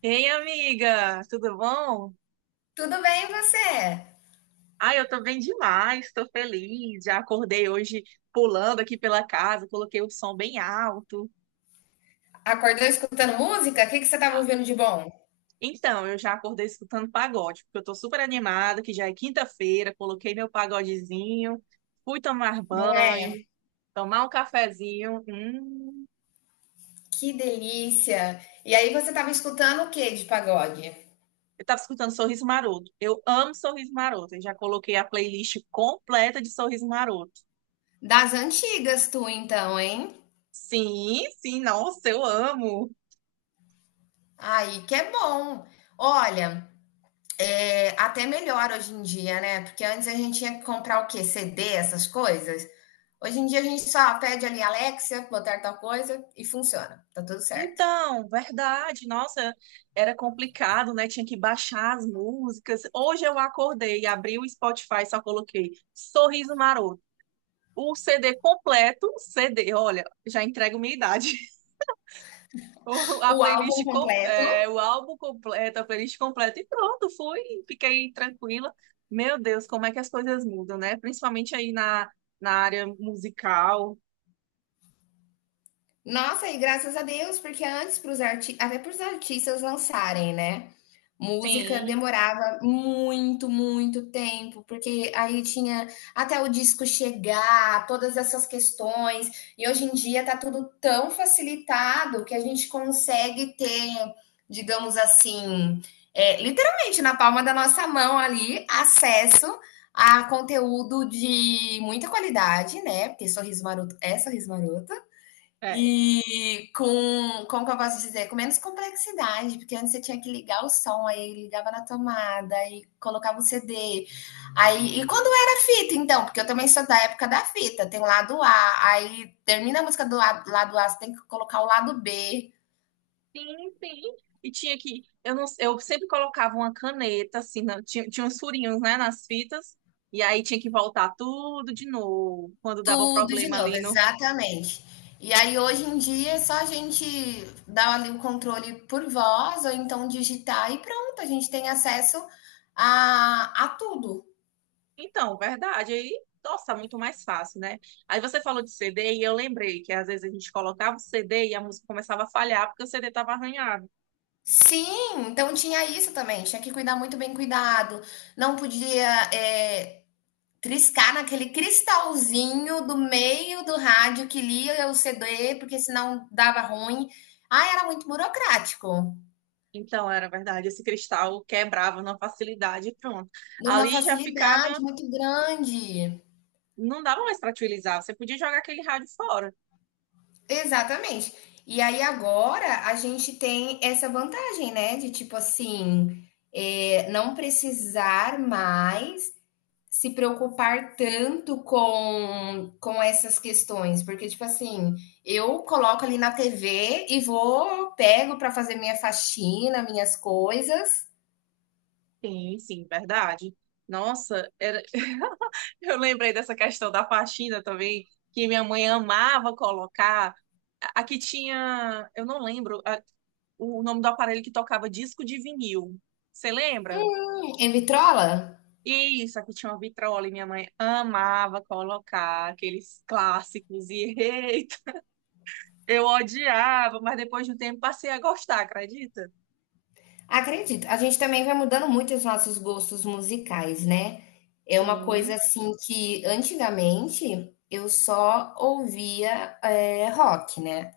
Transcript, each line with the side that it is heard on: right: Ei, amiga, tudo bom?
left: Tudo bem, e você?
right: Ai, eu tô bem demais, tô feliz. Já acordei hoje pulando aqui pela casa, coloquei o som bem alto.
left: Acordou escutando música? O que que você estava ouvindo de bom?
right: Então, eu já acordei escutando pagode, porque eu tô super animada, que já é quinta-feira, coloquei meu pagodezinho, fui tomar
left: Não é?
right: banho, tomar um cafezinho.
left: Que delícia! E aí você estava escutando o que de pagode?
right: Eu tava escutando Sorriso Maroto. Eu amo Sorriso Maroto. Eu já coloquei a playlist completa de Sorriso Maroto.
left: Das antigas, tu então, hein?
right: Sim, sim, nossa, eu amo.
left: Aí que é bom. Olha, até melhor hoje em dia, né? Porque antes a gente tinha que comprar o quê? CD, essas coisas. Hoje em dia a gente só pede ali Alexa, botar tal coisa e funciona. Tá tudo certo.
right: Então, verdade, nossa, era complicado, né? Tinha que baixar as músicas. Hoje eu acordei, abri o Spotify, só coloquei Sorriso Maroto. O CD completo, CD, olha, já entrego minha idade. A
left: O álbum
right: playlist,
left: completo.
right: o álbum completo, a playlist completa e pronto, fui, fiquei tranquila. Meu Deus, como é que as coisas mudam, né? Principalmente aí na, na área musical.
left: Nossa, e graças a Deus, porque antes para os arti até para os artistas lançarem, né, música
right: Sim,
left: demorava muito, muito tempo, porque aí tinha até o disco chegar, todas essas questões, e hoje em dia está tudo tão facilitado que a gente consegue ter, digamos assim, literalmente na palma da nossa mão ali, acesso a conteúdo de muita qualidade, né, porque Sorriso Maroto é Sorriso Maroto.
right: é.
left: Como que eu posso dizer? Com menos complexidade, porque antes você tinha que ligar o som, aí ligava na tomada, aí colocava o CD. Aí, e quando era fita, então? Porque eu também sou da época da fita, tem o lado A, aí termina a música do lado A, você tem que colocar o lado B,
right: Sim, sim. E tinha que, eu não, eu sempre colocava uma caneta assim, na- tinha uns furinhos, né, nas fitas, e aí tinha que voltar tudo de novo, quando dava
left: tudo de
right: problema
left: novo,
right: ali no.
left: exatamente. E aí hoje em dia é só a gente dar ali o controle por voz, ou então digitar e pronto, a gente tem acesso a tudo.
right: Então, verdade, aí, nossa, muito mais fácil, né? Aí você falou de CD e eu lembrei que às vezes a gente colocava o CD e a música começava a falhar porque o CD estava arranhado.
left: Sim, então tinha isso também. Tinha que cuidar muito bem cuidado. Não podia é, triscar naquele cristalzinho do meio do rádio que lia o CD, porque senão dava ruim. Ah, era muito burocrático.
right: Então, era verdade, esse cristal quebrava na facilidade e pronto.
left: Numa
right: Ali já ficava,
left: facilidade muito grande.
right: não dava mais para utilizar, você podia jogar aquele rádio fora.
left: Exatamente. E aí agora a gente tem essa vantagem, né? De tipo assim, não precisar mais se preocupar tanto com essas questões, porque, tipo assim, eu coloco ali na TV e vou, pego para fazer minha faxina, minhas coisas,
right: Sim, sim, verdade. Nossa, era... eu lembrei dessa questão da faxina também, que minha mãe amava colocar. A que tinha, eu não lembro o nome do aparelho que tocava disco de vinil. Você lembra?
left: e me trola.
right: Isso, aqui tinha uma vitrola e minha mãe amava colocar aqueles clássicos e eita, eu odiava, mas depois de um tempo passei a gostar, acredita?
left: Acredito, a gente também vai mudando muito os nossos gostos musicais, né? É uma coisa
right: Sim,
left: assim que antigamente eu só ouvia rock, né?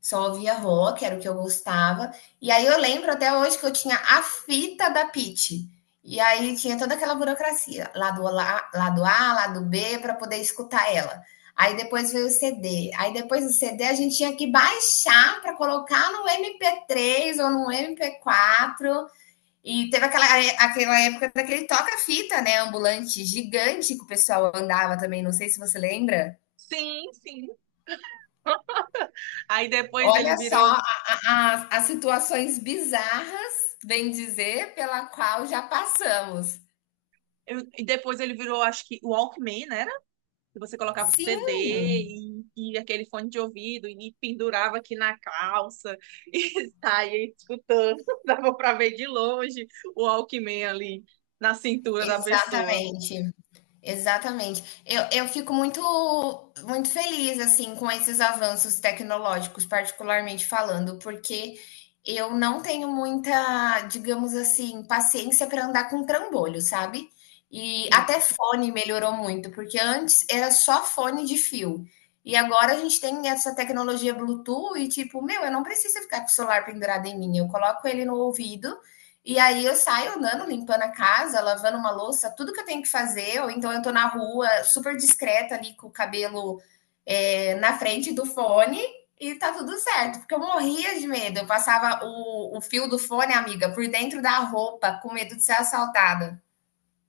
left: Só ouvia rock, era o que eu gostava. E aí eu lembro até hoje que eu tinha a fita da Pitty. E aí tinha toda aquela burocracia, lado A, lado B, para poder escutar ela. Aí depois veio o CD. Aí depois do CD a gente tinha que baixar para colocar no MP3 ou no MP4. E teve aquela época daquele toca-fita, né? Ambulante gigante que o pessoal andava também, não sei se você lembra.
right: sim, sim. Aí depois ele
left: Olha só
right: virou
left: as situações bizarras, bem dizer, pela qual já passamos.
right: Eu- e depois ele virou, acho que, o Walkman, né? Era? Que você colocava o CD
left: Sim,
right: e, aquele fone de ouvido e pendurava aqui na calça e saía escutando. Dava pra ver de longe o Walkman ali na cintura da pessoa.
left: exatamente. Exatamente. Eu fico muito, muito feliz assim com esses avanços tecnológicos, particularmente falando, porque eu não tenho muita, digamos assim, paciência para andar com trambolho, sabe? E até fone melhorou muito, porque antes era só fone de fio. E agora a gente tem essa tecnologia Bluetooth e tipo, meu, eu não preciso ficar com o celular pendurado em mim, eu coloco ele no ouvido e aí eu saio andando, limpando a casa, lavando uma louça, tudo que eu tenho que fazer, ou então eu tô na rua, super discreta ali, com o cabelo na frente do fone, e tá tudo certo, porque eu morria de medo. Eu passava o fio do fone, amiga, por dentro da roupa, com medo de ser assaltada.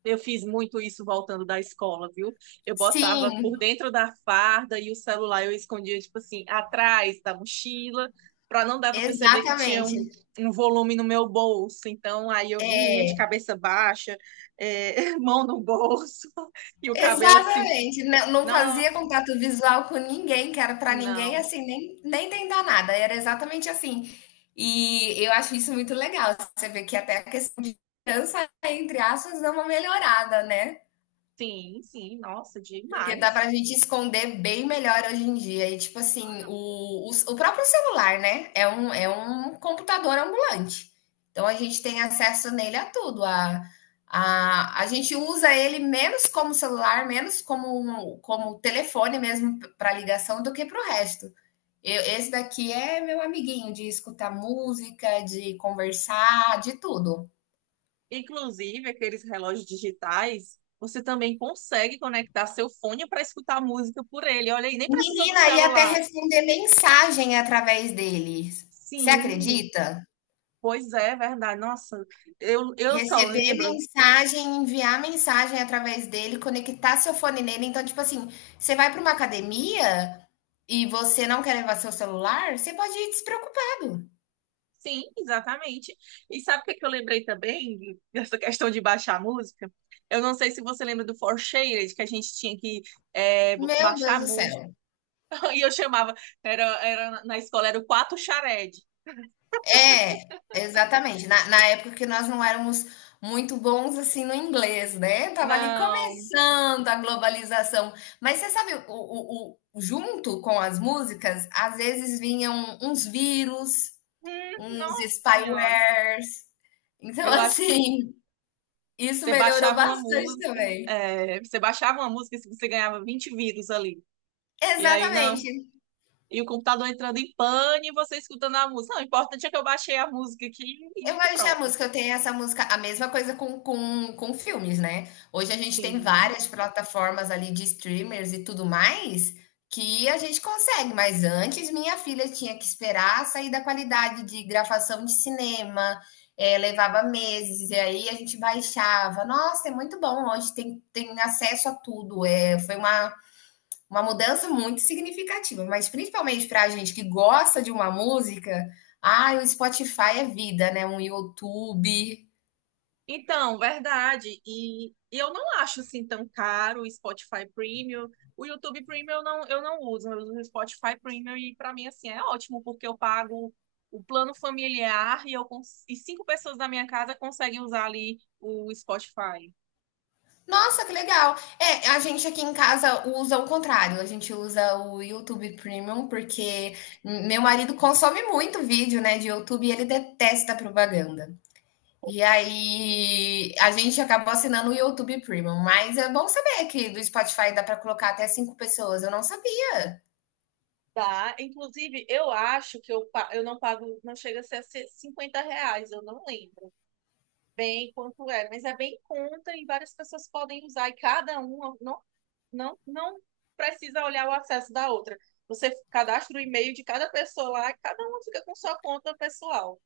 right: Eu fiz muito isso voltando da escola, viu? Eu botava por
left: Sim,
right: dentro da farda e o celular eu escondia, tipo assim, atrás da mochila, para não dar para perceber que tinha
left: exatamente.
right: um volume no meu bolso. Então, aí eu vinha de cabeça baixa, mão no bolso e o cabelo assim.
left: Exatamente, não
right: Nossa,
left: fazia contato visual com ninguém, que era para ninguém,
right: não.
left: assim, nem tentar nada, era exatamente assim. E eu acho isso muito legal, você vê que até a questão de criança, entre aspas, dá uma melhorada, né?
right: Sim, sim, nossa,
left: Porque dá
right: demais.
left: pra gente esconder bem melhor hoje em dia. E, tipo assim, o próprio celular, né? É um computador ambulante. Então, a gente tem acesso nele a tudo. A gente usa ele menos como celular, menos como telefone mesmo para ligação do que para o resto. Esse daqui é meu amiguinho de escutar música, de conversar, de tudo.
right: Inclusive, aqueles relógios digitais você também consegue conectar seu fone para escutar música por ele. Olha aí, nem precisou do
left: Menina, e até
right: celular.
left: responder mensagem através dele. Você
right: Sim,
left: acredita?
right: pois é, verdade. Nossa, eu só
left: Receber
right: lembro.
left: mensagem, enviar mensagem através dele, conectar seu fone nele. Então, tipo assim, você vai para uma academia e você não quer levar seu celular, você pode ir despreocupado.
right: Sim, exatamente. E sabe o que que eu lembrei também dessa questão de baixar a música? Eu não sei se você lembra do Four Shaded, que a gente tinha que
left: Meu
right: baixar a
left: Deus do
right: música.
left: céu.
right: E eu chamava, era, era na escola, era o Quatro Shared.
left: É, exatamente. Na época que nós não éramos muito bons assim no inglês, né? Tava ali
right: Não,
left: começando a globalização. Mas você sabe, junto com as músicas, às vezes vinham uns vírus,
right: hum,
left: uns
right: nossa senhora.
left: spywares. Então,
right: Eu acho que
left: assim, isso
right: você
left: melhorou
right: baixava uma
left: bastante
right: música,
left: também.
right: é, você baixava uma música se você ganhava 20 vírus ali. E aí, não.
left: Exatamente.
right: E o computador entrando em pane e você escutando a música. Não, o importante é que eu baixei a música aqui
left: Eu
right: e
left: vou deixar a
right: pronto.
left: música, eu tenho essa música, a mesma coisa com filmes, né? Hoje a gente tem
right: Sim.
left: várias plataformas ali de streamers e tudo mais que a gente consegue, mas antes minha filha tinha que esperar sair da qualidade de gravação de cinema, levava meses, e aí a gente baixava. Nossa, é muito bom, hoje tem, acesso a tudo. É, foi uma mudança muito significativa, mas principalmente pra gente que gosta de uma música, ah, o Spotify é vida, né, um YouTube.
right: Então, verdade. E eu não acho assim tão caro o Spotify Premium. O YouTube Premium eu não uso, eu uso o Spotify Premium e para mim assim é ótimo porque eu pago o plano familiar e cinco pessoas da minha casa conseguem usar ali o Spotify.
left: Nossa, que legal. É, a gente aqui em casa usa o contrário, a gente usa o YouTube Premium porque meu marido consome muito vídeo, né, de YouTube e ele detesta propaganda. E aí a gente acabou assinando o YouTube Premium, mas é bom saber que do Spotify dá para colocar até 5 pessoas, eu não sabia.
right: Tá, inclusive eu acho que eu não pago, não chega a ser R$ 50, eu não lembro. Bem quanto é, mas é bem conta e várias pessoas podem usar e cada uma não, não, não precisa olhar o acesso da outra. Você cadastra o e-mail de cada pessoa lá, e cada uma fica com sua conta pessoal.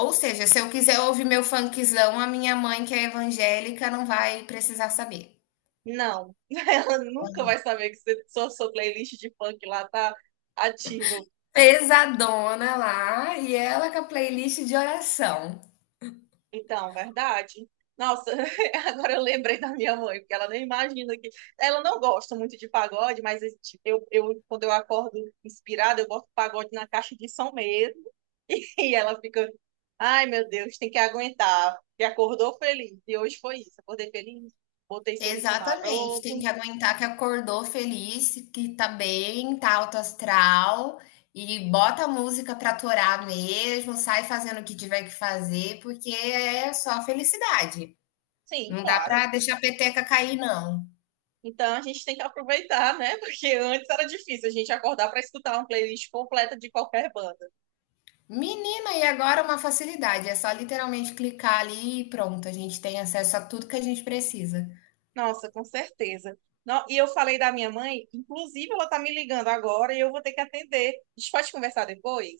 left: Ou seja, se eu quiser ouvir meu funkzão, a minha mãe, que é evangélica, não vai precisar saber.
right: Não, ela nunca vai saber que você- sua playlist de funk lá tá ativa.
left: Pesadona lá, e ela com a playlist de oração.
right: Então, verdade. Nossa, agora eu lembrei da minha mãe, porque ela nem imagina que. Ela não gosta muito de pagode, mas tipo, quando eu acordo inspirada, eu boto pagode na caixa de som mesmo. E ela fica, ai meu Deus, tem que aguentar. E acordou feliz. E hoje foi isso. Acordei feliz, botei sorriso
left: Exatamente, tem
right: maroto.
left: que aguentar que acordou feliz, que tá bem, tá alto astral e bota a música pra torar mesmo, sai fazendo o que tiver que fazer, porque é só felicidade.
right: Sim,
left: Não dá
right: claro.
left: pra deixar a peteca cair, não.
right: Então a gente tem que aproveitar, né? Porque antes era difícil a gente acordar para escutar uma playlist completa de qualquer banda.
left: Menina, e agora uma facilidade, é só literalmente clicar ali e pronto, a gente tem acesso a tudo que a gente precisa.
right: Nossa, com certeza. Não, e eu falei da minha mãe, inclusive ela tá me ligando agora e eu vou ter que atender. A gente pode conversar depois?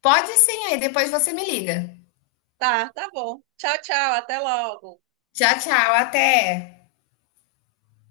left: Pode sim, aí depois você me liga.
right: Tá, tá bom. Tchau, tchau, até logo.
left: Tchau, tchau, até.